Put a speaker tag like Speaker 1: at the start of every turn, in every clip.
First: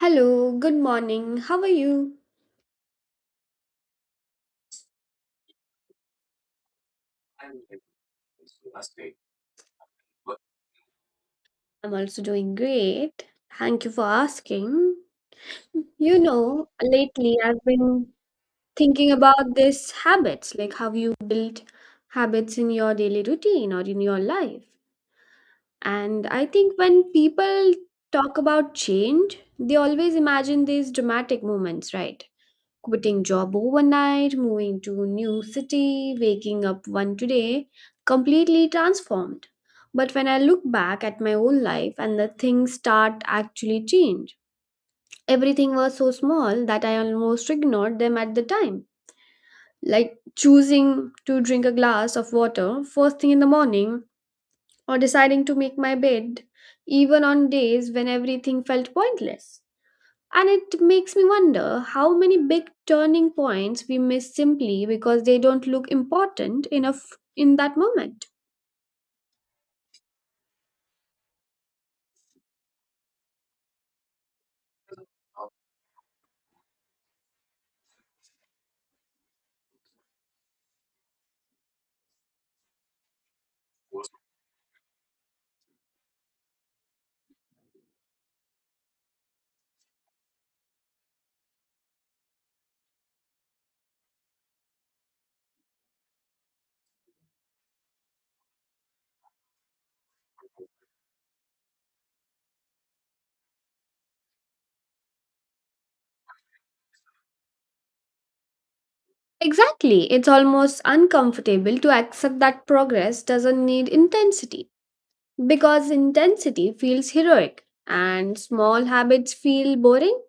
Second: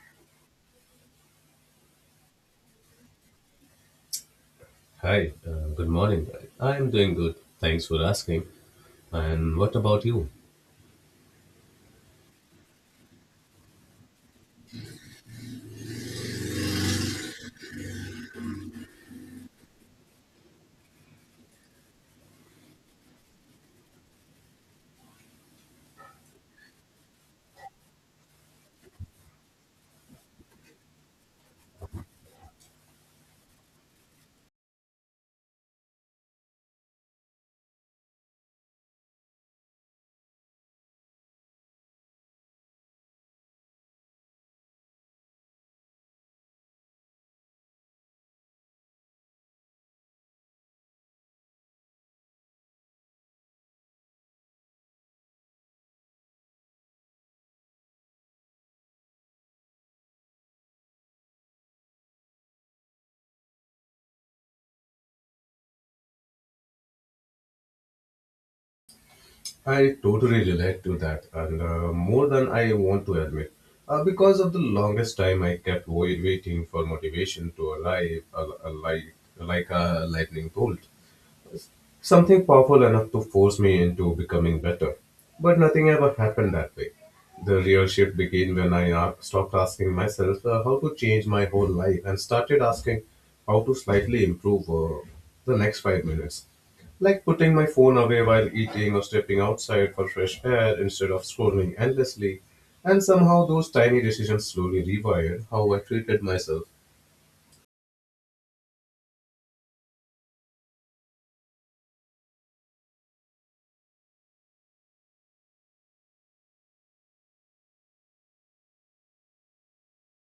Speaker 1: Hello, good morning. How are you?
Speaker 2: Hi, good morning. I am doing good. Thanks for asking. And what about you?
Speaker 1: I'm also doing great. Thank you for asking. You know, lately I've been thinking about this habits, like how you build habits in your daily routine or in your life. And I think when people talk about change, they always imagine these dramatic moments, right? Quitting job overnight, moving to new city, waking up one today, completely transformed. But when I look back at my whole life and the things start actually change, everything was so small that I almost ignored them at the time. Like choosing to drink a glass of water first thing in the morning or deciding to make my bed even on days when everything felt pointless. And it makes me wonder how many big turning points we miss simply because they don't look important enough in that moment.
Speaker 2: I totally relate to that, and more than I want to admit. Because of the longest time, I kept waiting for motivation to arrive, like a lightning bolt. Something powerful enough to force me into becoming better. But nothing ever happened that way. The real shift began when stopped asking myself how to change my whole life and started asking how to slightly improve the next 5 minutes. Like putting my phone away while eating or stepping outside for fresh air instead of scrolling endlessly. And somehow those tiny decisions slowly rewired how I treated myself.
Speaker 1: Exactly. It's almost uncomfortable to accept that progress doesn't need intensity because intensity feels heroic and small habits feel boring.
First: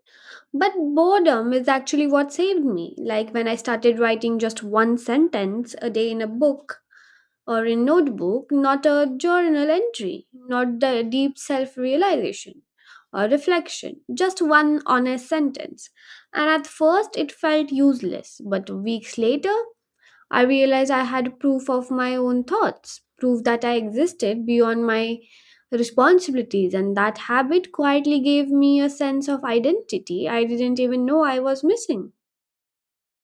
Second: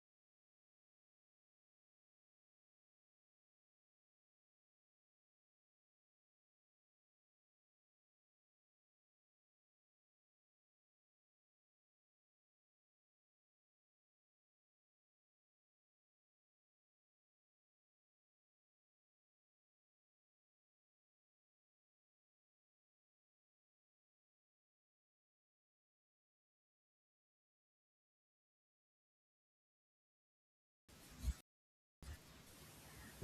Speaker 1: But boredom is actually what saved me. Like when I started writing just one sentence a day in a book or a notebook, not a journal entry, not the deep self realization or reflection, just one honest sentence. And at first, it felt useless, but weeks later, I realized I had proof of my own thoughts, proof that I existed beyond my responsibilities, and that habit quietly gave me a sense of identity I didn't even know I was missing.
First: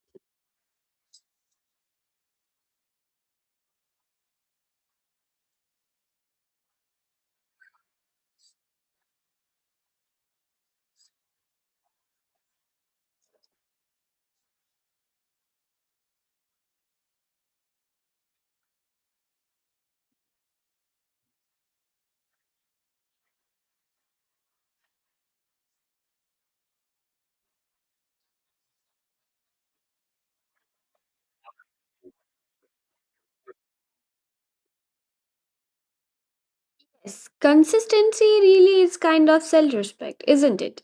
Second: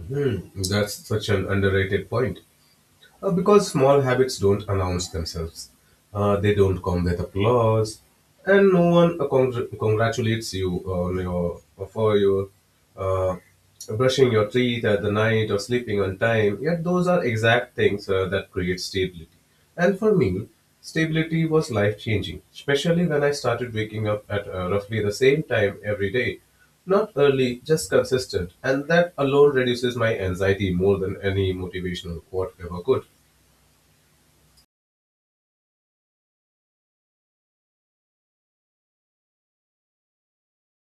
Speaker 2: Hmm, that's such an underrated point. Because small habits don't announce themselves, they don't come with applause, and no one congratulates you on your for your uh, brushing your teeth at the night or sleeping on time. Yet those are exact things that create stability. And for me, stability was life changing, especially when I started waking up at roughly the same time every day. Not early, just consistent, and that alone reduces my anxiety more than any motivational quote ever could.
Speaker 1: Yes, consistency really is kind of self respect, isn't it?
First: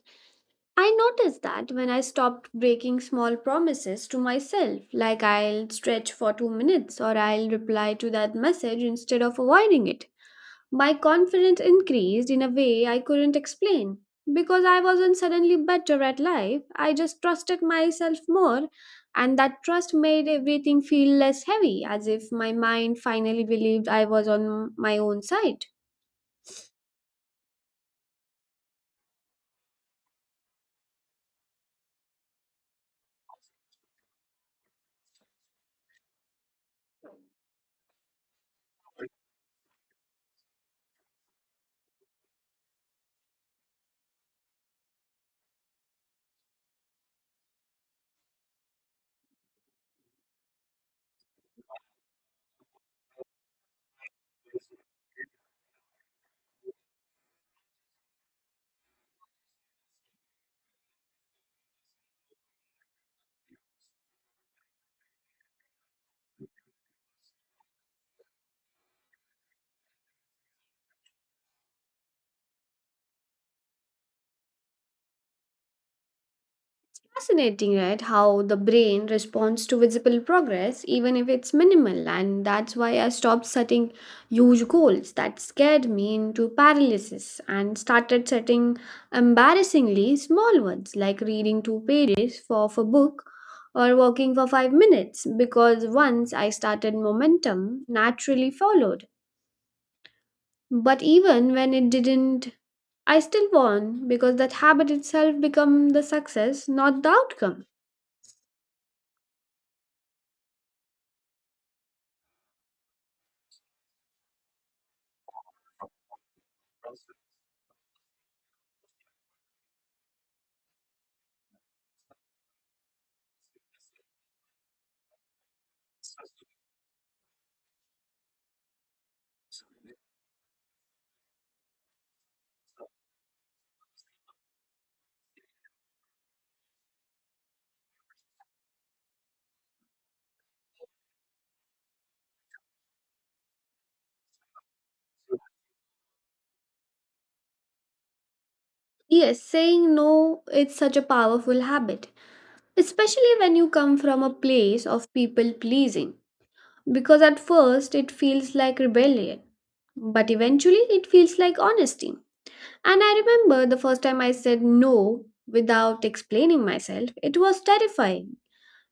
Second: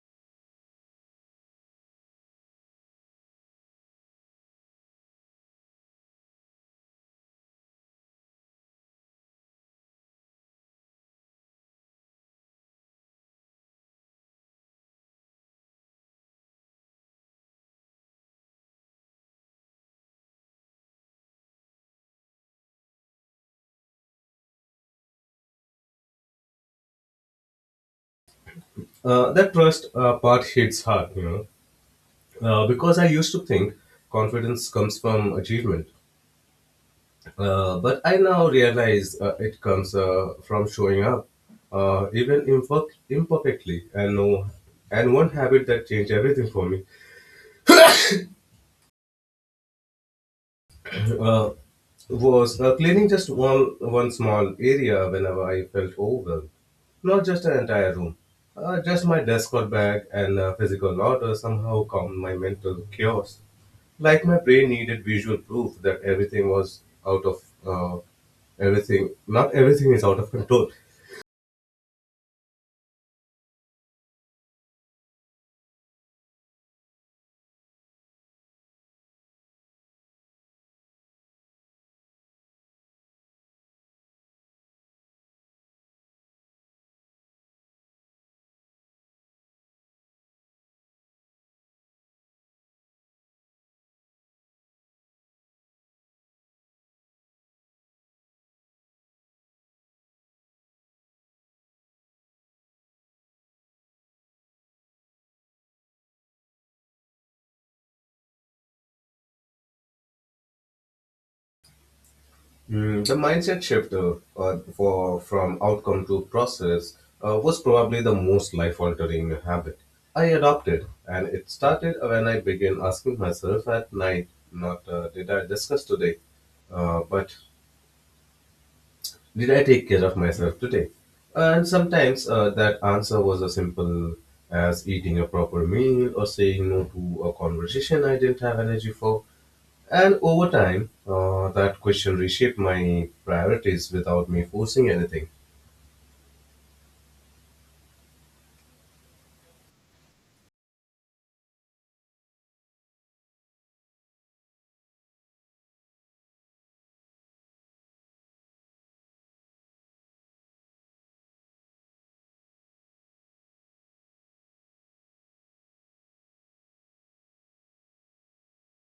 Speaker 1: I noticed that when I stopped breaking small promises to myself, like I'll stretch for 2 minutes or I'll reply to that message instead of avoiding it. My confidence increased in a way I couldn't explain. Because I wasn't suddenly better at life, I just trusted myself more, and that trust made everything feel less heavy, as if my mind finally believed I was on my own side.
Speaker 2: That trust part hits hard, you know, because I used to think confidence comes from achievement. But I now realize it comes from showing up, even imperfectly. And, no, and one habit that changed everything for me uh, was cleaning just one small area whenever I felt overwhelmed, not just an entire room. Just my desk or bag, and physical order somehow calmed my mental chaos. Like my brain needed visual proof that everything was out of everything not everything is out of control.
Speaker 1: Fascinating, right? How the brain responds to visible progress, even if it's minimal. And that's why I stopped setting huge goals that scared me into paralysis and started setting embarrassingly small ones, like reading two pages for of a book or walking for 5 minutes. Because once I started, momentum naturally followed. But even when it didn't, I still won because that habit itself became the success, not the outcome.
Speaker 2: Mm, the mindset shift for from outcome to process was probably the most life altering habit I adopted, and it started when I began asking myself at night, not did I discuss today, but did I take care of myself today? And sometimes that answer was as simple as eating a proper meal or saying no to a conversation I didn't have energy for. And over time, that question reshaped my priorities without me forcing anything.
Speaker 1: Yes, saying no is such a powerful habit, especially when you come from a place of people pleasing, because at first it feels like rebellion, but eventually it feels like honesty. And I remember the first time I said no without explaining myself, it was terrifying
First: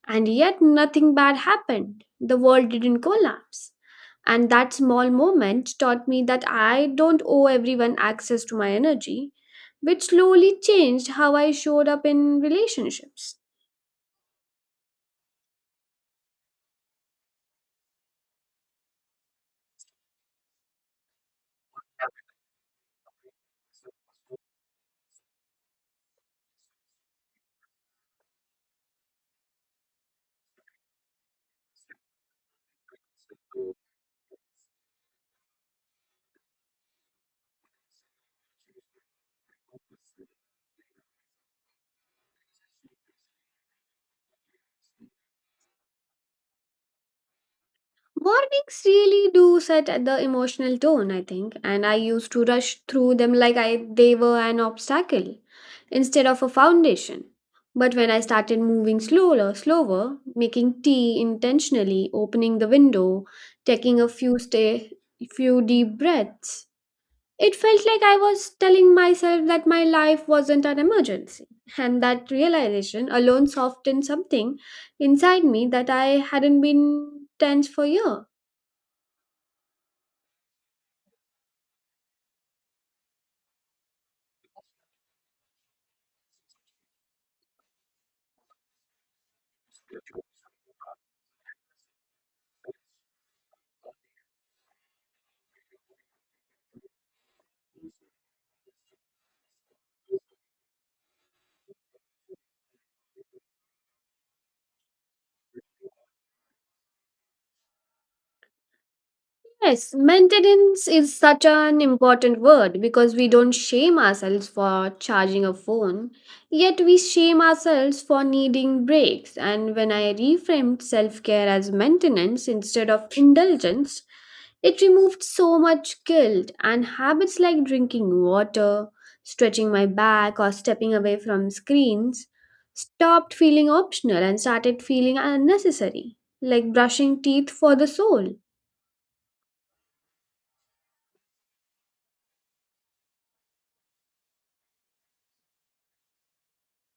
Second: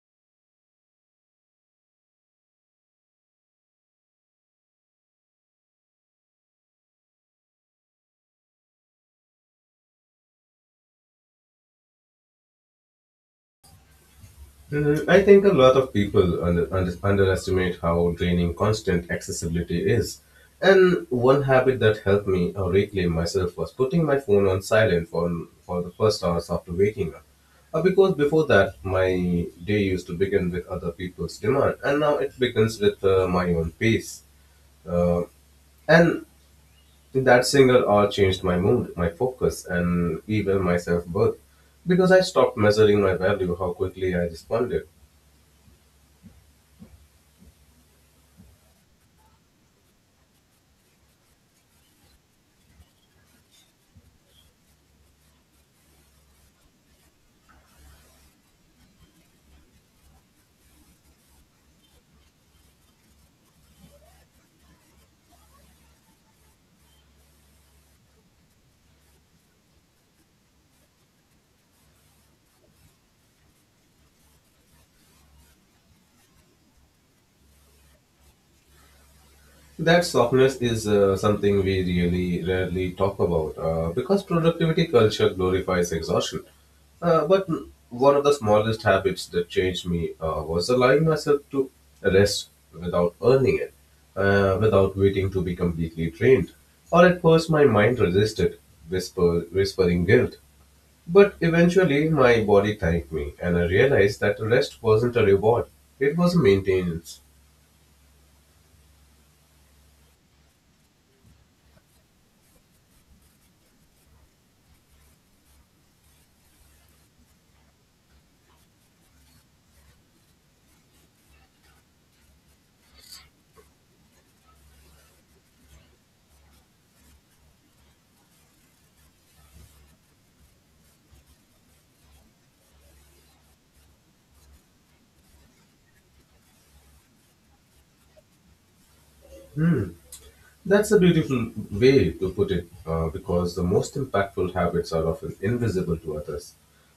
Speaker 1: and yet, nothing bad happened. The world didn't collapse. And that small moment taught me that I don't owe everyone access to my energy, which slowly changed how I showed up in relationships.
Speaker 2: Mm, I think a lot of people underestimate how draining constant accessibility is. And one habit that helped me reclaim myself was putting my phone on silent for the first hours after waking up. Because before that, my day used to begin with other people's demand, and now it begins with my own pace. Uh, and that single hour changed my mood, my focus, and even my self worth, because I stopped measuring my value how quickly I responded.
Speaker 1: Mornings really do set at the emotional tone, I think, and I used to rush through them like I they were an obstacle instead of a foundation. But when I started moving slower, making tea intentionally, opening the window, taking a few deep breaths, it felt like I was telling myself that my life wasn't an emergency. And that realization alone softened something inside me that I hadn't been tense for years.
Speaker 2: That softness is something we really rarely talk about because productivity culture glorifies exhaustion. But one of the smallest habits that changed me was allowing myself to rest without earning it, without waiting to be completely drained. Or at first, my mind resisted, whispering guilt. But eventually, my body thanked me, and I realized that rest wasn't a reward, it was a maintenance.
Speaker 1: Yes, maintenance is such an important word because we don't shame ourselves for charging a phone, yet we shame ourselves for needing breaks. And when I reframed self care as maintenance instead of indulgence, it removed so much guilt and habits like drinking water, stretching my back, or stepping away from screens stopped feeling optional and started feeling unnecessary, like brushing teeth for the soul.
Speaker 2: Hmm. That's a beautiful way to put it, because the most impactful habits are often invisible to others,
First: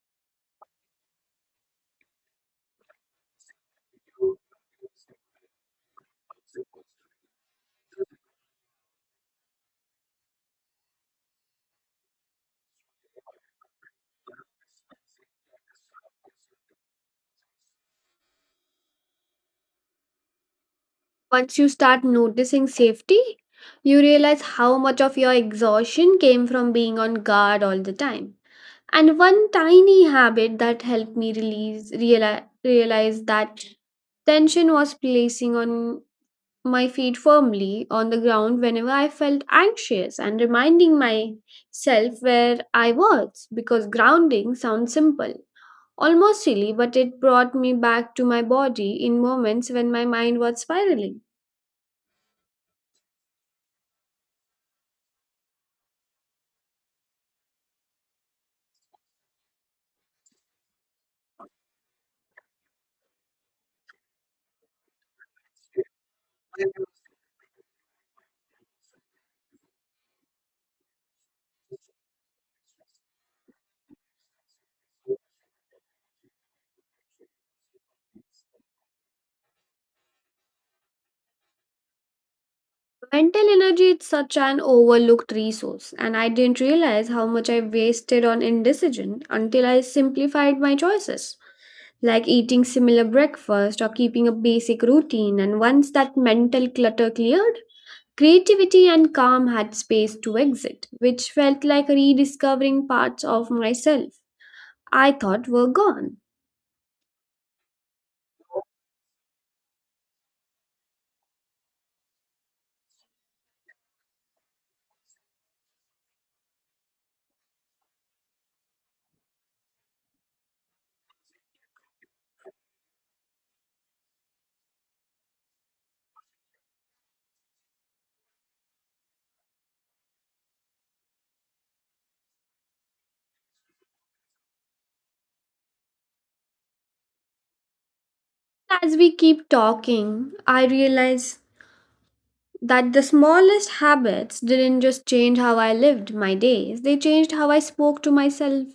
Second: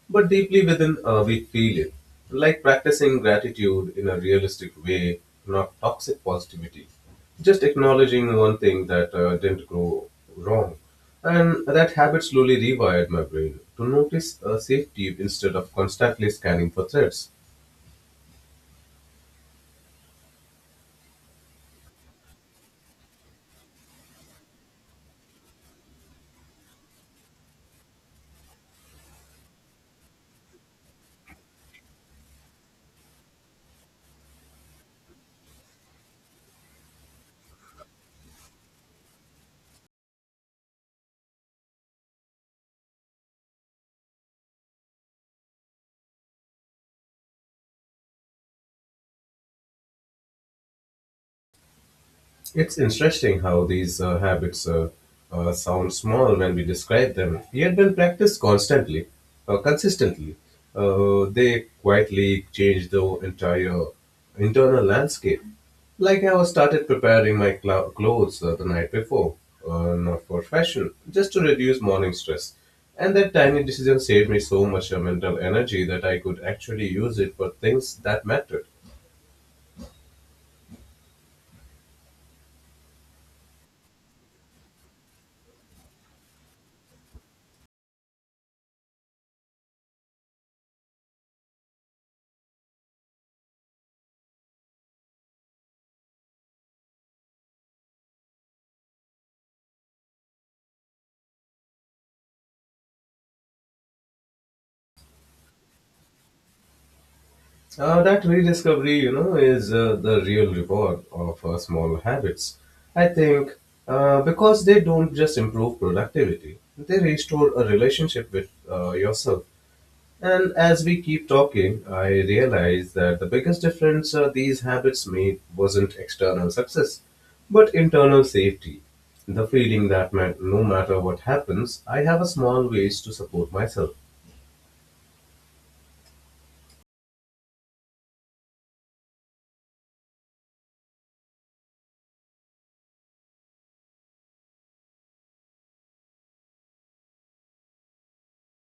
Speaker 2: but deeply within we feel it, like practicing gratitude in a realistic way, not toxic positivity. Just acknowledging one thing that didn't go wrong. And that habit slowly rewired my brain to notice safety instead of constantly scanning for threats.
Speaker 1: Once you start noticing safety, you realize how much of your exhaustion came from being on guard all the time. And one tiny habit that helped me realize that tension was placing on my feet firmly on the ground whenever I felt anxious and reminding myself where I was because grounding sounds simple. Almost silly, but it brought me back to my body in moments when my mind was spiraling.
Speaker 2: It's interesting how these habits sound small when we describe them, yet when practiced consistently, they quietly change the entire internal landscape. Like how I started preparing my clothes the night before, not for fashion, just to reduce morning stress. And that tiny decision saved me so much mental energy that I could actually use it for things that mattered.
Speaker 1: Mental energy is such an overlooked resource, and I didn't realize how much I wasted on indecision until I simplified my choices, like eating similar breakfast or keeping a basic routine. And once that mental clutter cleared, creativity and calm had space to exit, which felt like rediscovering parts of myself I thought were gone.
Speaker 2: That rediscovery, you know, is the real reward of small habits. I think because they don't just improve productivity, they restore a relationship with yourself. And as we keep talking, I realize that the biggest difference these habits made wasn't external success, but internal safety. The feeling that no matter what happens, I have a small ways to support myself.
Speaker 1: As we keep talking, I realize that the smallest habits didn't just change how I lived my days, they changed how I spoke to myself.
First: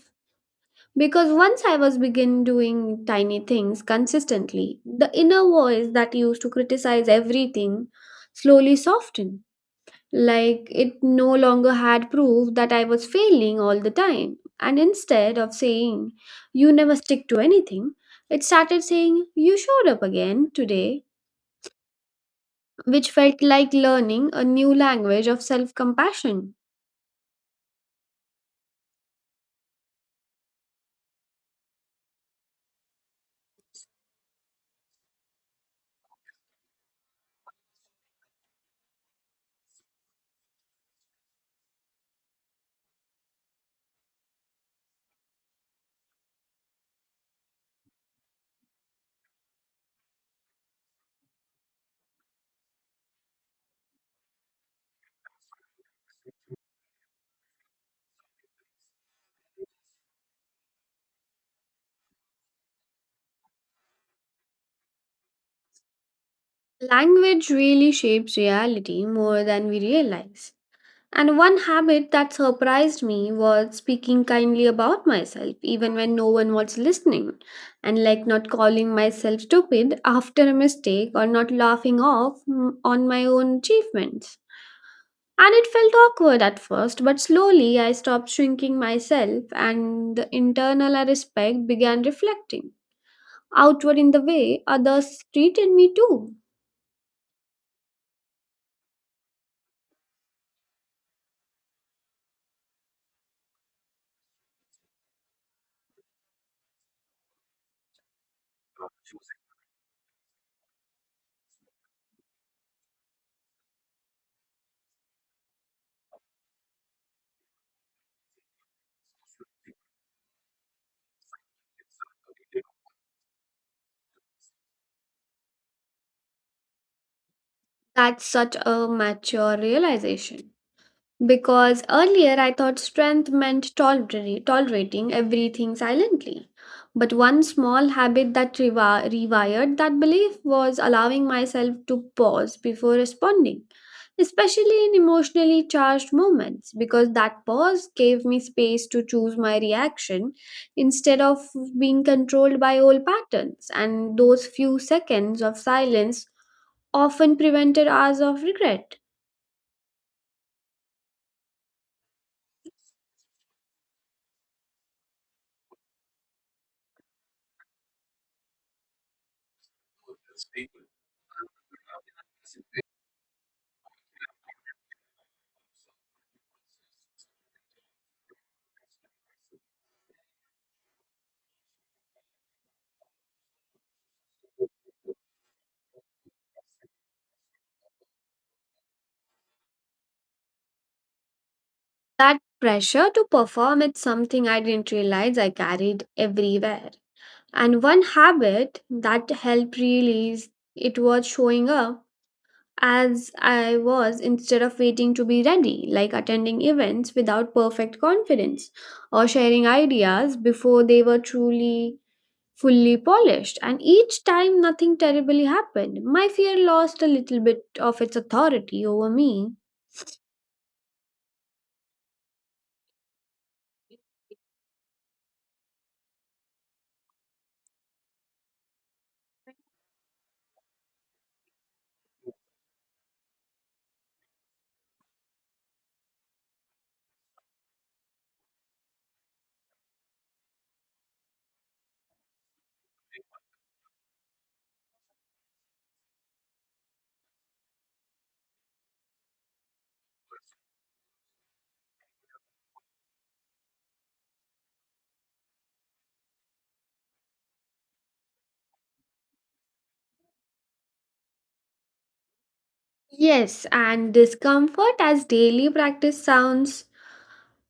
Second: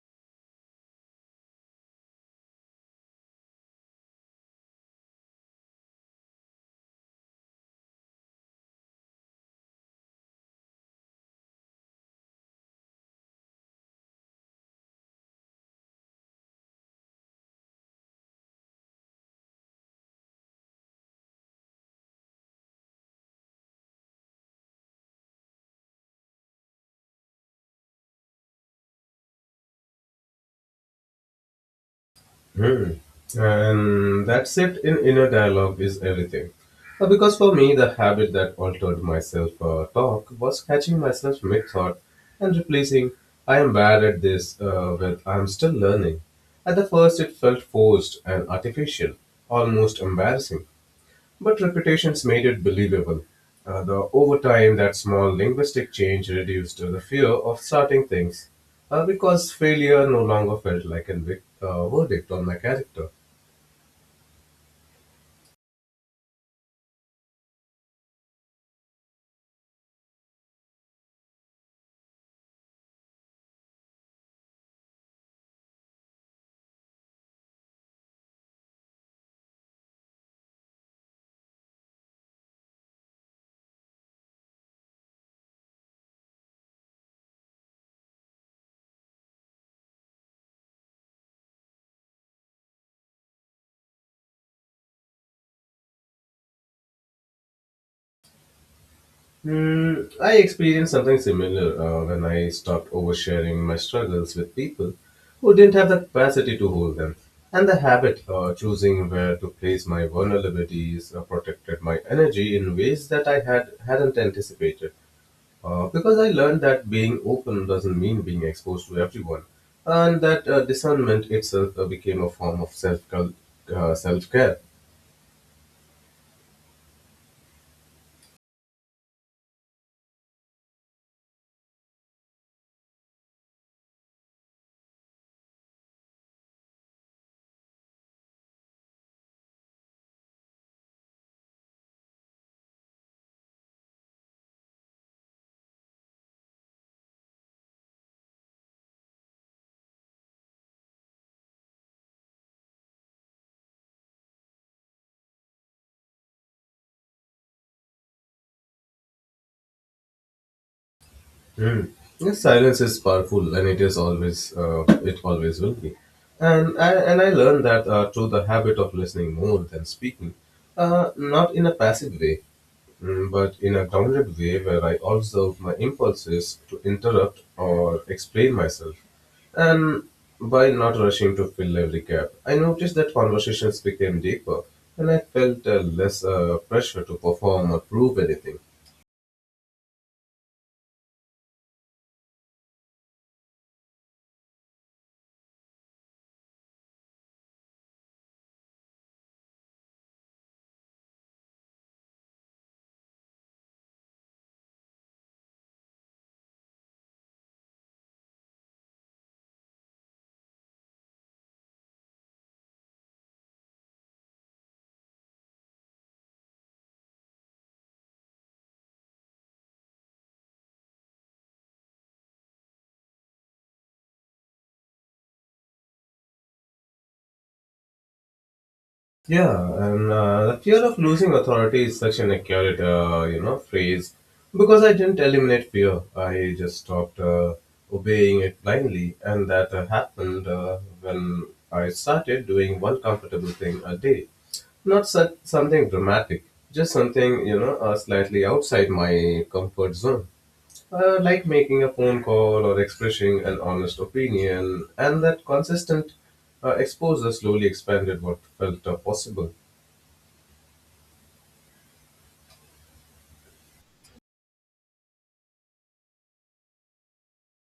Speaker 1: Because once I was begin doing tiny things consistently, the inner voice that used to criticize everything slowly softened. Like it no longer had proof that I was failing all the time. And instead of saying, you never stick to anything, it started saying, you showed up again today which felt like learning a new language of self compassion.
Speaker 2: Hmm. And that shift in inner dialogue is everything. Because for me, the habit that altered myself talk was catching myself mid thought and replacing I am bad at this with I am still learning. At the first, it felt forced and artificial, almost embarrassing. But repetitions made it believable. The Over time, that small linguistic change reduced the fear of starting things, because failure no longer felt like a verdict on my character.
Speaker 1: Language really shapes reality more than we realize. And one habit that surprised me was speaking kindly about myself, even when no one was listening, and like not calling myself stupid after a mistake or not laughing off on my own achievements. And it felt awkward at first, but slowly I stopped shrinking myself, and the internal I respect began reflecting outward in the way others treated me too.
Speaker 2: Hmm, I experienced something similar when I stopped oversharing my struggles with people who didn't have the capacity to hold them, and the habit of choosing where to place my vulnerabilities protected my energy in ways that I hadn't anticipated. Because I learned that being open doesn't mean being exposed to everyone, and that discernment itself became a form of self care.
Speaker 1: That's such a mature realization. Because earlier I thought strength meant tolerating everything silently. But one small habit that rewired that belief was allowing myself to pause before responding, especially in emotionally charged moments, because that pause gave me space to choose my reaction instead of being controlled by old patterns. And those few seconds of silence often prevented hours of regret.
Speaker 2: Hmm. Yes, silence is powerful, and it always will be. And I learned that through the habit of listening more than speaking, not in a passive way, mm, but in a grounded way where I observe my impulses to interrupt or explain myself. And by not rushing to fill every gap, I noticed that conversations became deeper, and I felt less pressure to perform or prove anything.
Speaker 1: That pressure to perform is something I didn't realize I carried everywhere. And one habit that helped release it was showing up as I was instead of waiting to be ready, like attending events without perfect confidence or sharing ideas before they were truly fully polished. And each time nothing terribly happened, my fear lost a little bit of its authority over me.
Speaker 2: Yeah, and the fear of losing authority is such an accurate, you know, phrase, because I didn't eliminate fear. I just stopped obeying it blindly, and that happened when I started doing one comfortable thing a day. Not such something dramatic, just something, you know, slightly outside my comfort zone. Like making a phone call or expressing an honest opinion, and that consistent exposure slowly expanded what felt possible.
Speaker 1: Yes, and discomfort as daily practice sounds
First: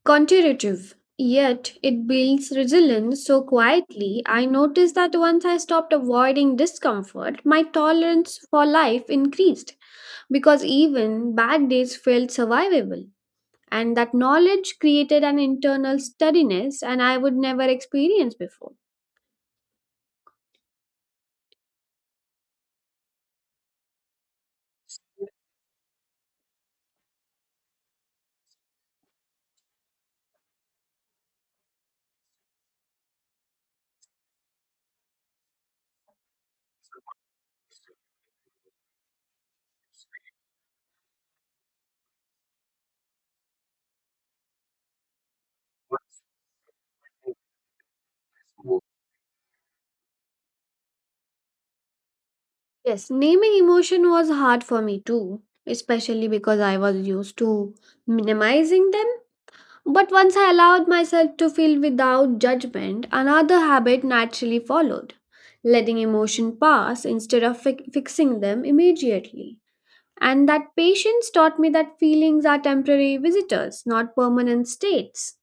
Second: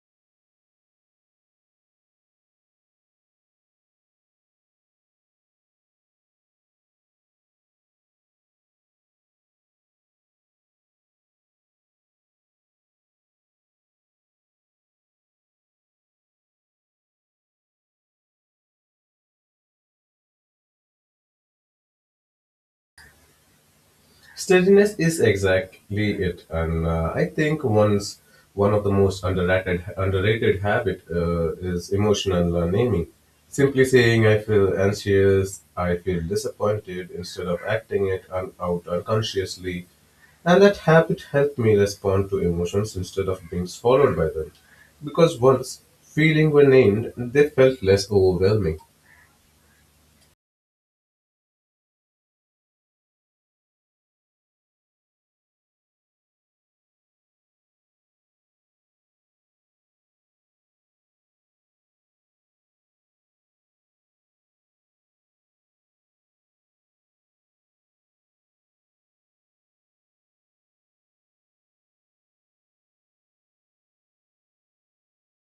Speaker 1: counterintuitive, yet it builds resilience so quietly. I noticed that once I stopped avoiding discomfort, my tolerance for life increased because even bad days felt survivable. And that knowledge created an internal steadiness, and I would never experience before.
Speaker 2: Steadiness is exactly it, and I think one of the most underrated habit is emotional naming. Simply saying I feel anxious, I feel disappointed, instead of acting it out unconsciously, and that habit helped me respond to emotions instead of being swallowed by them. Because once feeling were named, they felt less overwhelming.
Speaker 1: Yes, naming emotion was hard for me too, especially because I was used to minimizing them. But once I allowed myself to feel without judgment, another habit naturally followed letting emotion pass instead of fixing them immediately. And that patience taught me that feelings are temporary visitors, not permanent states.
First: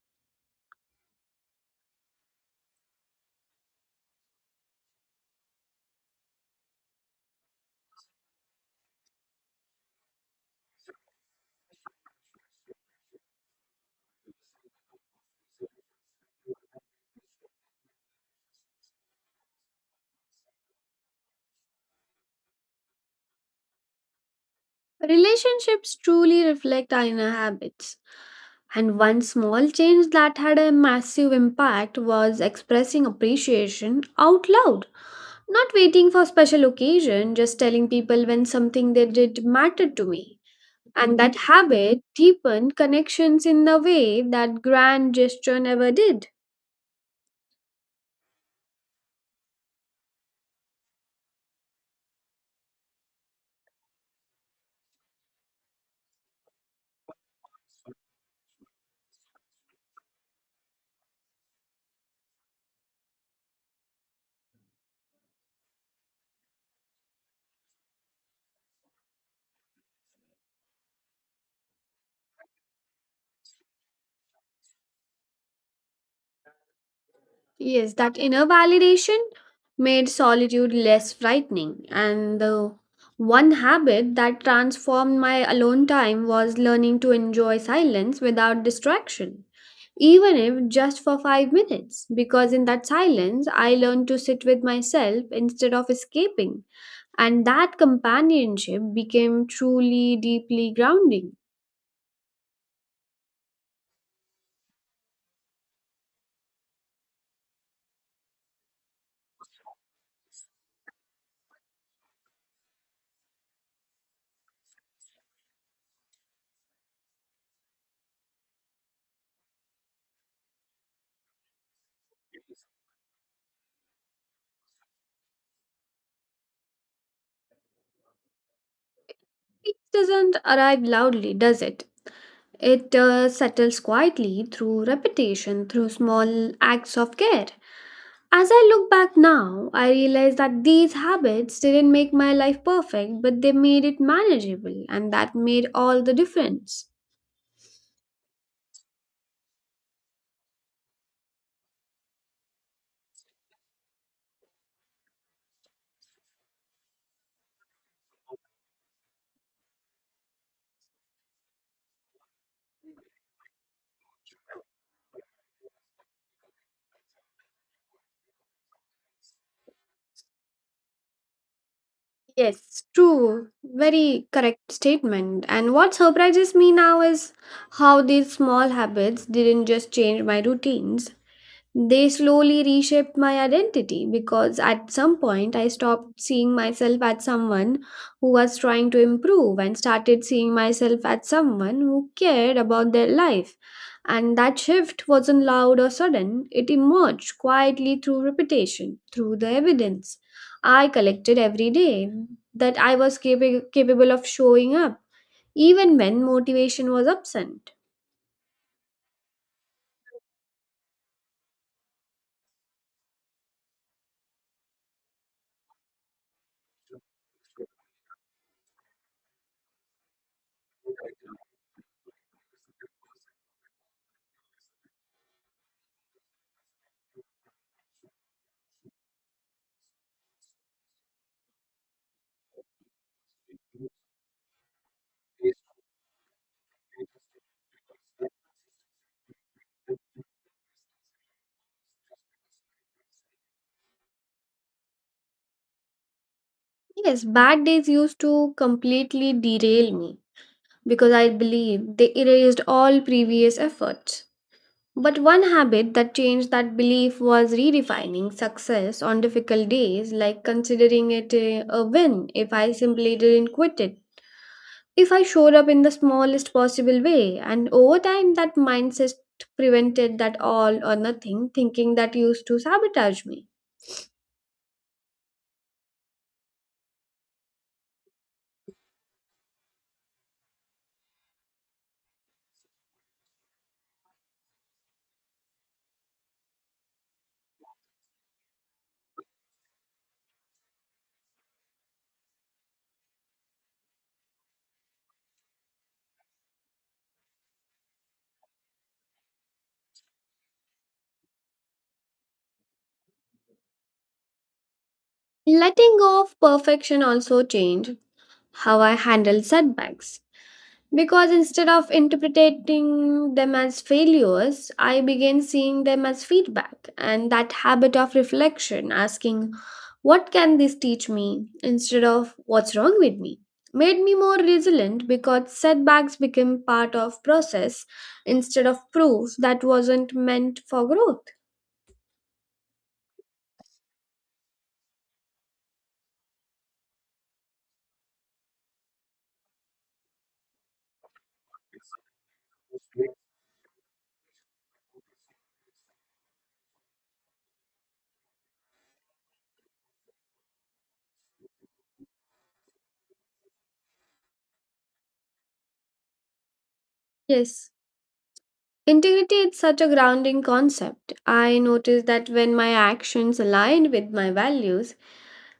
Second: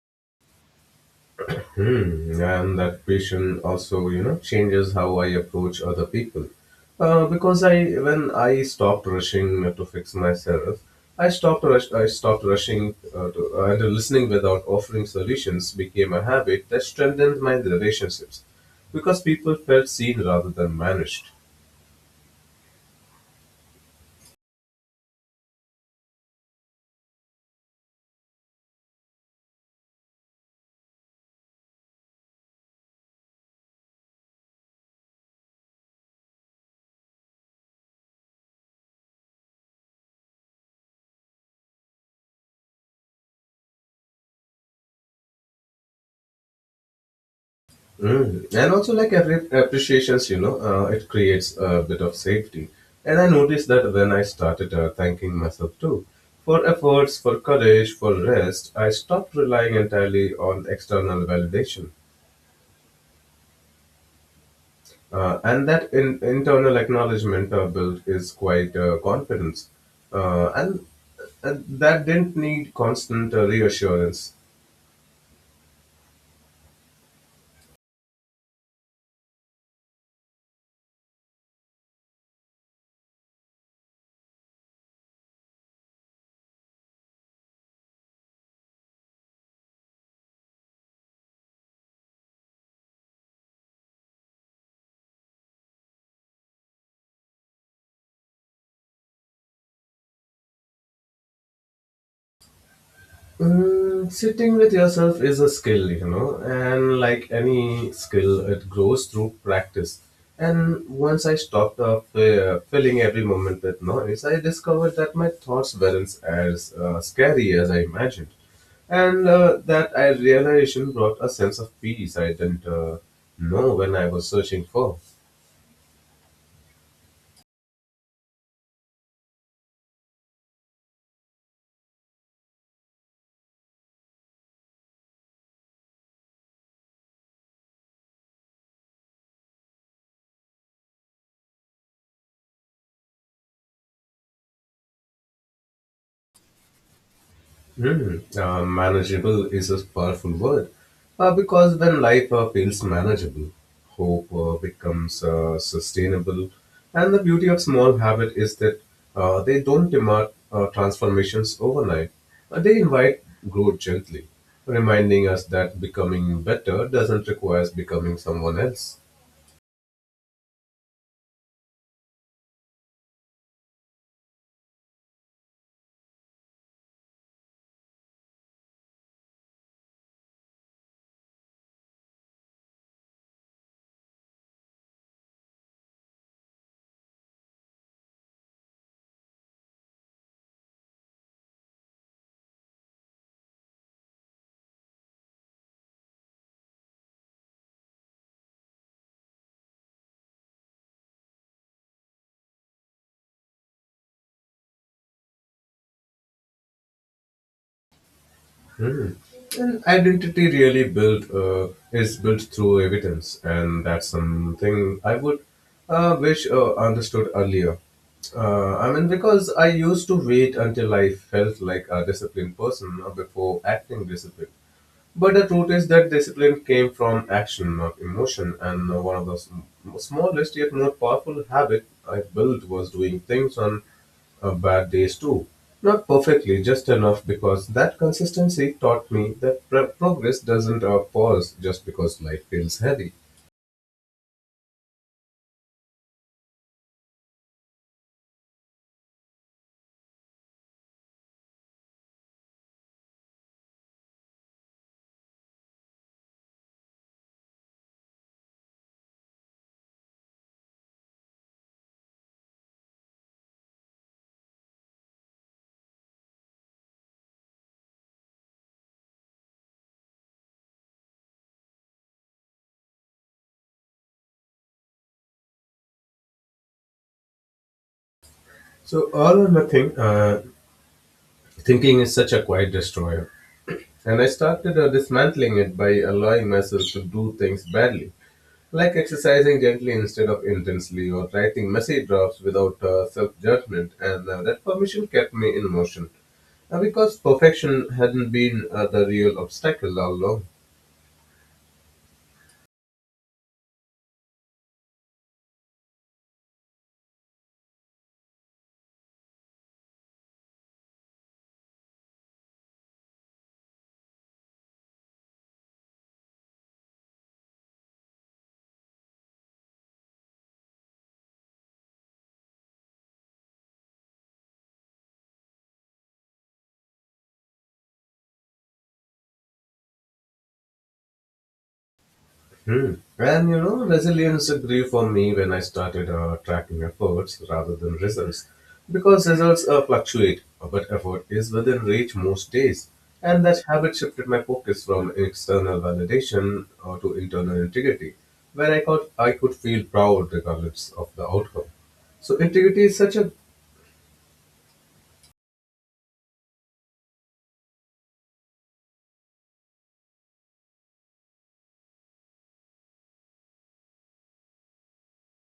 Speaker 2: Hmm. And that passion also, you know, changes how I approach other people. Because I, when I stopped rushing to fix myself, I stopped rushing and listening without offering solutions became a habit that strengthened my relationships, because people felt seen rather than managed.
Speaker 1: Relationships truly reflect our inner habits. And one small change that had a massive impact was expressing appreciation out loud. Not waiting for special occasion, just telling people when something they did mattered to me. And that habit deepened connections in the way that grand gesture never did.
Speaker 2: Mm. And also, like every appreciations, you know, it creates a bit of safety. And I noticed that when I started thanking myself too for efforts, for courage, for rest, I stopped relying entirely on external validation. And that internal acknowledgement built is quite confidence. Uh, and, and that didn't need constant reassurance.
Speaker 1: Yes, that inner validation made solitude less frightening. And the one habit that transformed my alone time was learning to enjoy silence without distraction, even if just for 5 minutes, because in that silence I learned to sit with myself instead of escaping. And that companionship became truly deeply grounding.
Speaker 2: Mm, sitting with yourself is a skill, you know, and like any skill, it grows through practice. And once I stopped filling every moment with noise, I discovered that my thoughts weren't as scary as I imagined. And that I realization brought a sense of peace I didn't know when I was searching for.
Speaker 1: It doesn't arrive loudly, does it? It settles quietly through repetition, through small acts of care. As I look back now, I realize that these habits didn't make my life perfect, but they made it manageable, and that made all the difference.
Speaker 2: Mm, manageable is a powerful word because when life feels manageable, hope becomes sustainable. And the beauty of small habit is that they don't demand transformations overnight. They invite growth gently, reminding us that becoming better doesn't require becoming someone else.
Speaker 1: Yes, true. Very correct statement. And what surprises me now is how these small habits didn't just change my routines, they slowly reshaped my identity because at some point I stopped seeing myself as someone who was trying to improve and started seeing myself as someone who cared about their life. And that shift wasn't loud or sudden, it emerged quietly through repetition, through the evidence I collected every day that I was capable of showing up, even when motivation was absent.
Speaker 2: An identity really built is built through evidence, and that's something I would wish understood earlier. I mean, because I used to wait until I felt like a disciplined person before acting disciplined. But the truth is that discipline came from action, not emotion. And one of the smallest yet most powerful habit I built was doing things on bad days too. Not perfectly, just enough, because that consistency taught me that progress doesn't pause just because life feels heavy.
Speaker 1: Yes, bad days used to completely derail me because I believe they erased all previous efforts. But one habit that changed that belief was redefining success on difficult days, like considering it a win if I simply didn't quit it, if I showed up in the smallest possible way. And over time, that mindset prevented that all or nothing thinking that used to sabotage me.
Speaker 2: So all or nothing thinking is such a quiet destroyer. And I started dismantling it by allowing myself to do things badly, like exercising gently instead of intensely, or writing messy drafts without self judgment, and that permission kept me in motion. Because perfection hadn't been the real obstacle all along.
Speaker 1: Letting go of perfection also changed how I handle setbacks. Because instead of interpreting them as failures, I began seeing them as feedback and that habit of reflection, asking, what can this teach me? Instead of what's wrong with me? Made me more resilient because setbacks became part of process instead of proof that wasn't meant for growth.
Speaker 2: Hmm. And you know, resilience grew for me when I started tracking efforts rather than results. Because results fluctuate, but effort is within reach most days. And that habit shifted my focus from external validation to internal integrity, where I could feel proud regardless of the outcome. So, integrity is such a.
Speaker 1: Yes. Integrity is such a grounding concept. I noticed that when my actions aligned with my values,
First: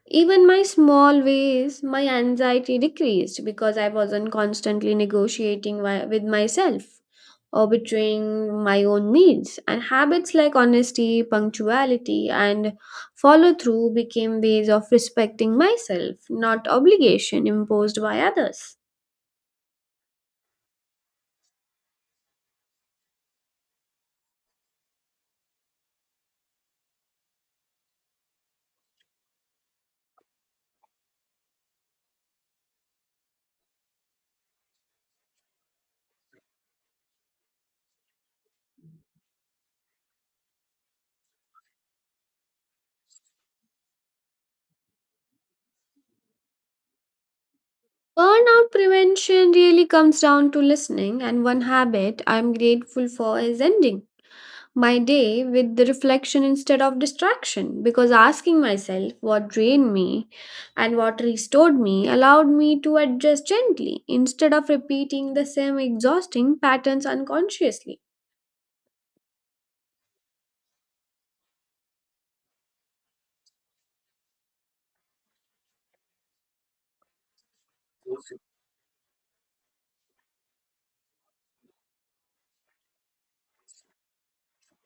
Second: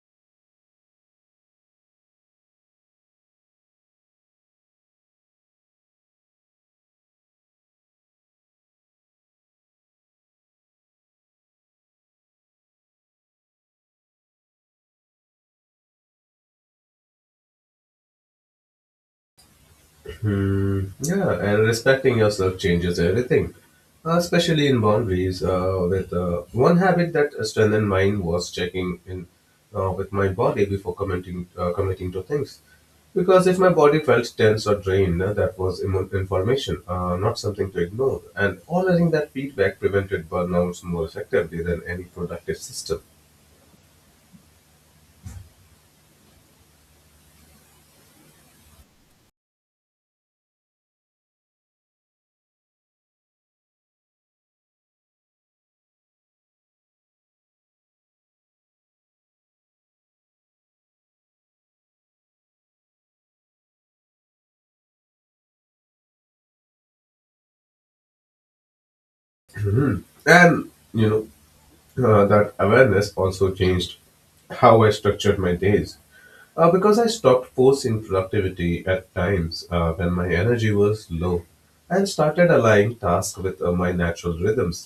Speaker 1: even my small ways, my anxiety decreased because I wasn't constantly negotiating with myself or betraying my own needs. And habits like honesty, punctuality, and follow through became ways of respecting myself, not obligation imposed by others.
Speaker 2: Hmm. Yeah, and respecting yourself changes everything, especially in boundaries. With one habit that strengthened mine was checking in with my body before committing to things, because if my body felt tense or drained, that was information, not something to ignore. And honoring that feedback prevented burnouts more effectively than any productive system.
Speaker 1: Burnout prevention really comes down to listening, and one habit I'm grateful for is ending my day with the reflection instead of distraction because asking myself what drained me and what restored me allowed me to adjust gently instead of repeating the same exhausting patterns unconsciously.
Speaker 2: Mhm. And that awareness also changed how I structured my days. Because I stopped forcing productivity at times when my energy was low and started aligning tasks with my natural rhythms.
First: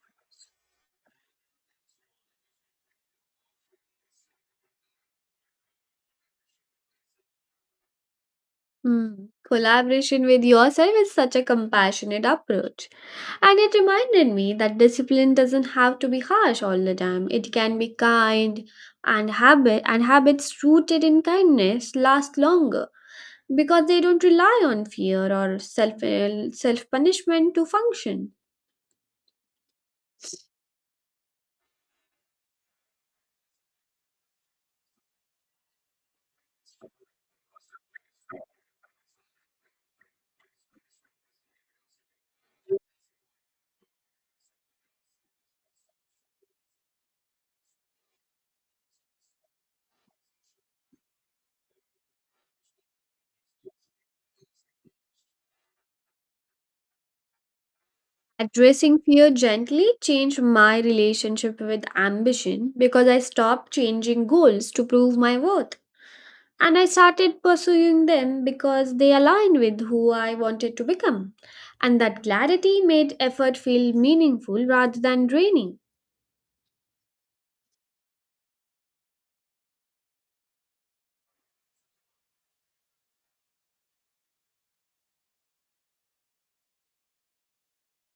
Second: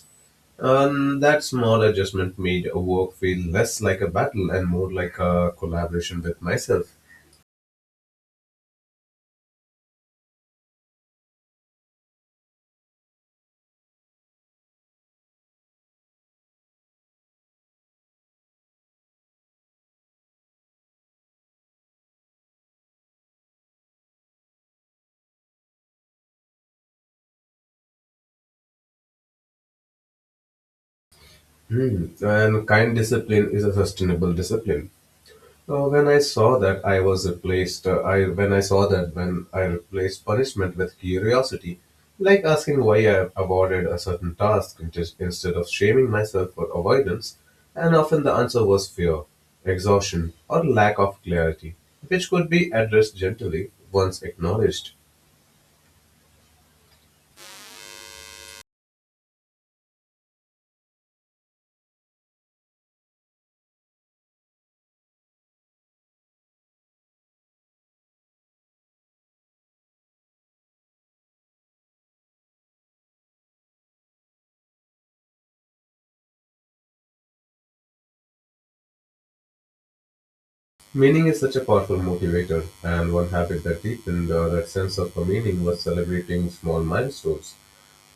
Speaker 2: That small adjustment made a work feel less like a battle and more like a collaboration with myself.
Speaker 1: Hmm. Collaboration with yourself is such a compassionate approach. And it reminded me that discipline doesn't have to be harsh all the time. It can be kind and habits rooted in kindness last longer because they don't rely on fear or self punishment to function.
Speaker 2: Hmm. And kind discipline is a sustainable discipline. When I saw that I was replaced, I When I saw that when I replaced punishment with curiosity, like asking why I avoided a certain task instead of shaming myself for avoidance, and often the answer was fear, exhaustion, or lack of clarity, which could be addressed gently once acknowledged.
Speaker 1: Addressing fear gently changed my relationship with ambition because I stopped changing goals to prove my worth. And I started pursuing them because they aligned with who I wanted to become. And that clarity made effort feel meaningful rather than draining.
Speaker 2: Meaning is such a powerful motivator, and one habit that deepened that sense of a meaning was celebrating small milestones.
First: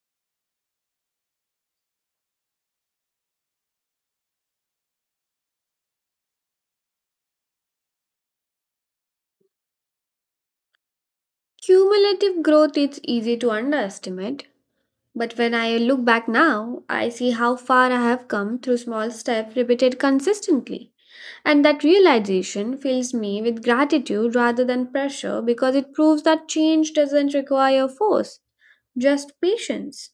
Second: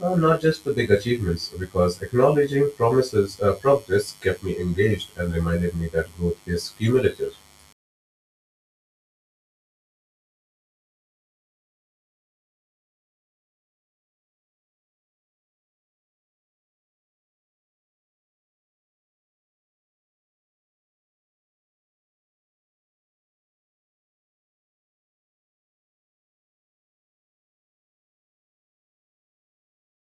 Speaker 2: Not just the big achievements, because acknowledging promises, progress kept me engaged and reminded me that growth is cumulative.
Speaker 1: Cumulative growth is easy to underestimate. But when I look back now, I see how far I have come through small steps repeated consistently. And that realization fills me with gratitude rather than pressure because it proves that change doesn't require force, just patience.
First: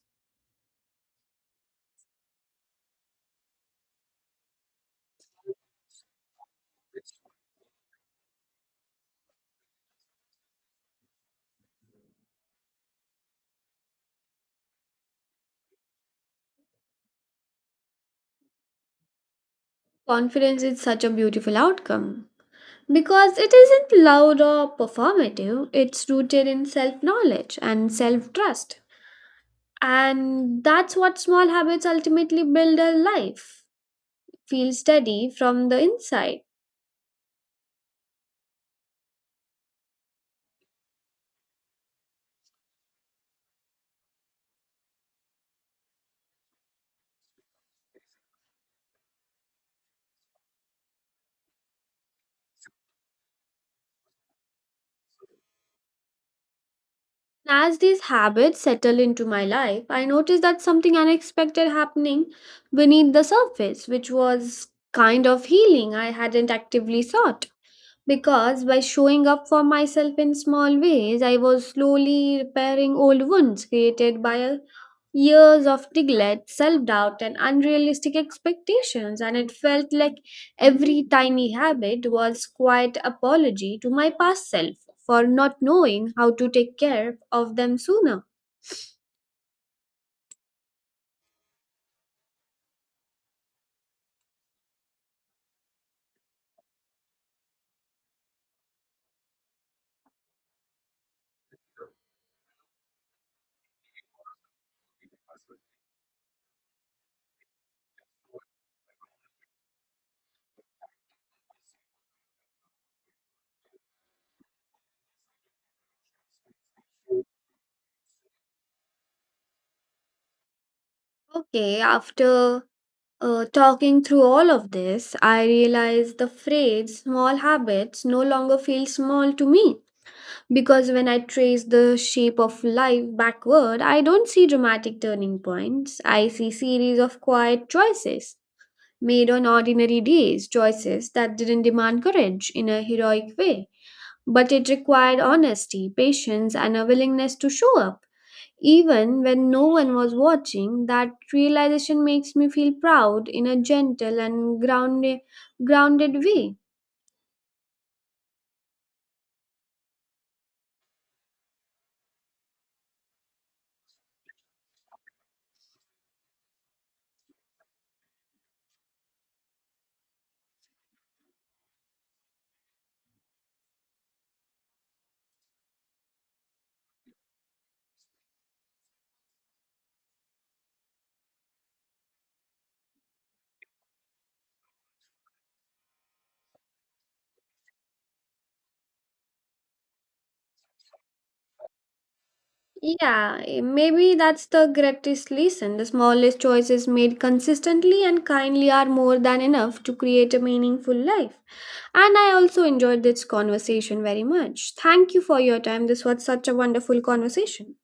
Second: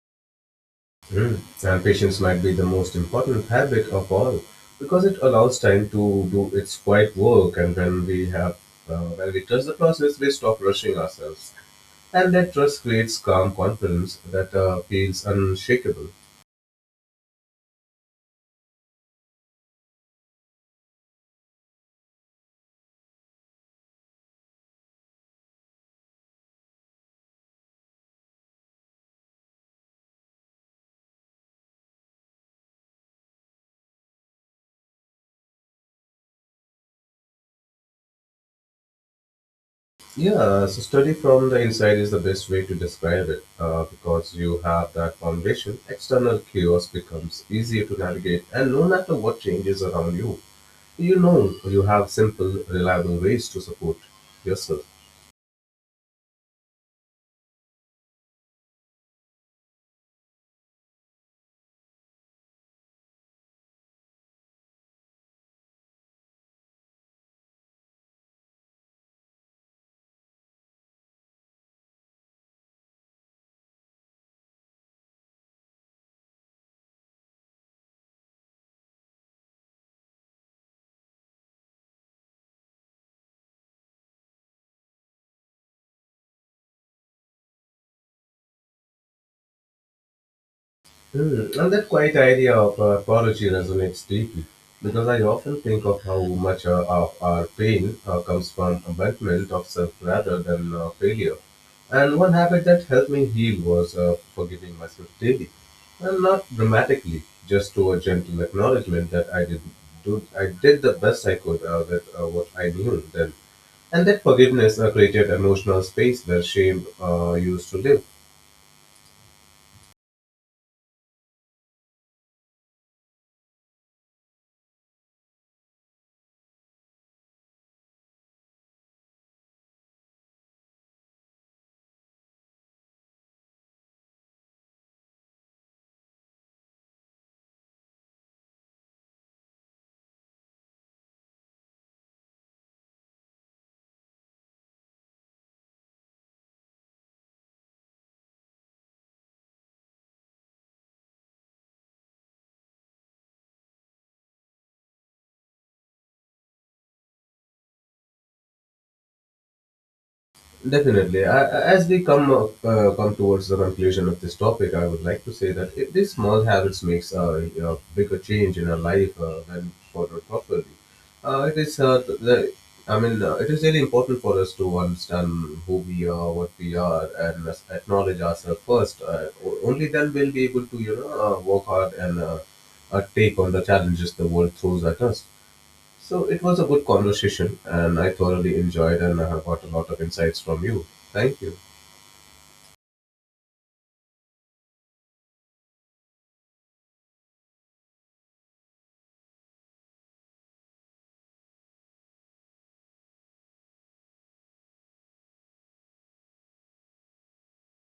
Speaker 2: Mm. And patience might be the most important habit of all, because it allows time to do its quiet work. And when we trust the process, we stop rushing ourselves. And that trust creates calm confidence that feels unshakable.
Speaker 1: Confidence is such a beautiful outcome. Because it isn't loud or performative, it's rooted in self knowledge and self trust. And that's what small habits ultimately build a life. Feel steady from the inside.
Speaker 2: Yeah, so study from the inside is the best way to describe it because you have that foundation. External chaos becomes easier to navigate, and no matter what changes around you, you know you have simple, reliable ways to support yourself.
Speaker 1: As these habits settle into my life, I noticed that something unexpected happening beneath the surface, which was kind of healing I hadn't actively sought. Because by showing up for myself in small ways, I was slowly repairing old wounds created by a years of neglect, self doubt, and unrealistic expectations, and it felt like every tiny habit was quite apology to my past self for not knowing how to take care of them sooner.
Speaker 2: Hmm. And that quiet idea of apology resonates deeply because I often think of how much of our pain comes from abandonment of self rather than failure. And one habit that helped me heal was forgiving myself daily, and not dramatically, just to a gentle acknowledgement that I did the best I could with what I knew then. And that forgiveness created emotional space where shame used to live.
Speaker 1: Okay, after talking through all of this, I realized the phrase small habits no longer feels small to me because when I trace the shape of life backward, I don't see dramatic turning points. I see series of quiet choices made on ordinary days, choices that didn't demand courage in a heroic way, but it required honesty, patience, and a willingness to show up. Even when no one was watching, that realization makes me feel proud in a gentle and grounded way.
Speaker 2: Definitely. As we come up, come towards the conclusion of this topic, I would like to say that if these small habits makes a bigger change in our life when followed properly. It is the, I mean, It is really important for us to understand who we are, what we are, and acknowledge ourselves first. Only then we'll be able to, you know, work hard and take on the challenges the world throws at us. So it was a good conversation and I thoroughly enjoyed and I have got a lot of insights from you. Thank you.
Speaker 1: Yeah, maybe that's the greatest lesson. The smallest choices made consistently and kindly are more than enough to create a meaningful life. And I also enjoyed this conversation very much. Thank you for your time. This was such a wonderful conversation.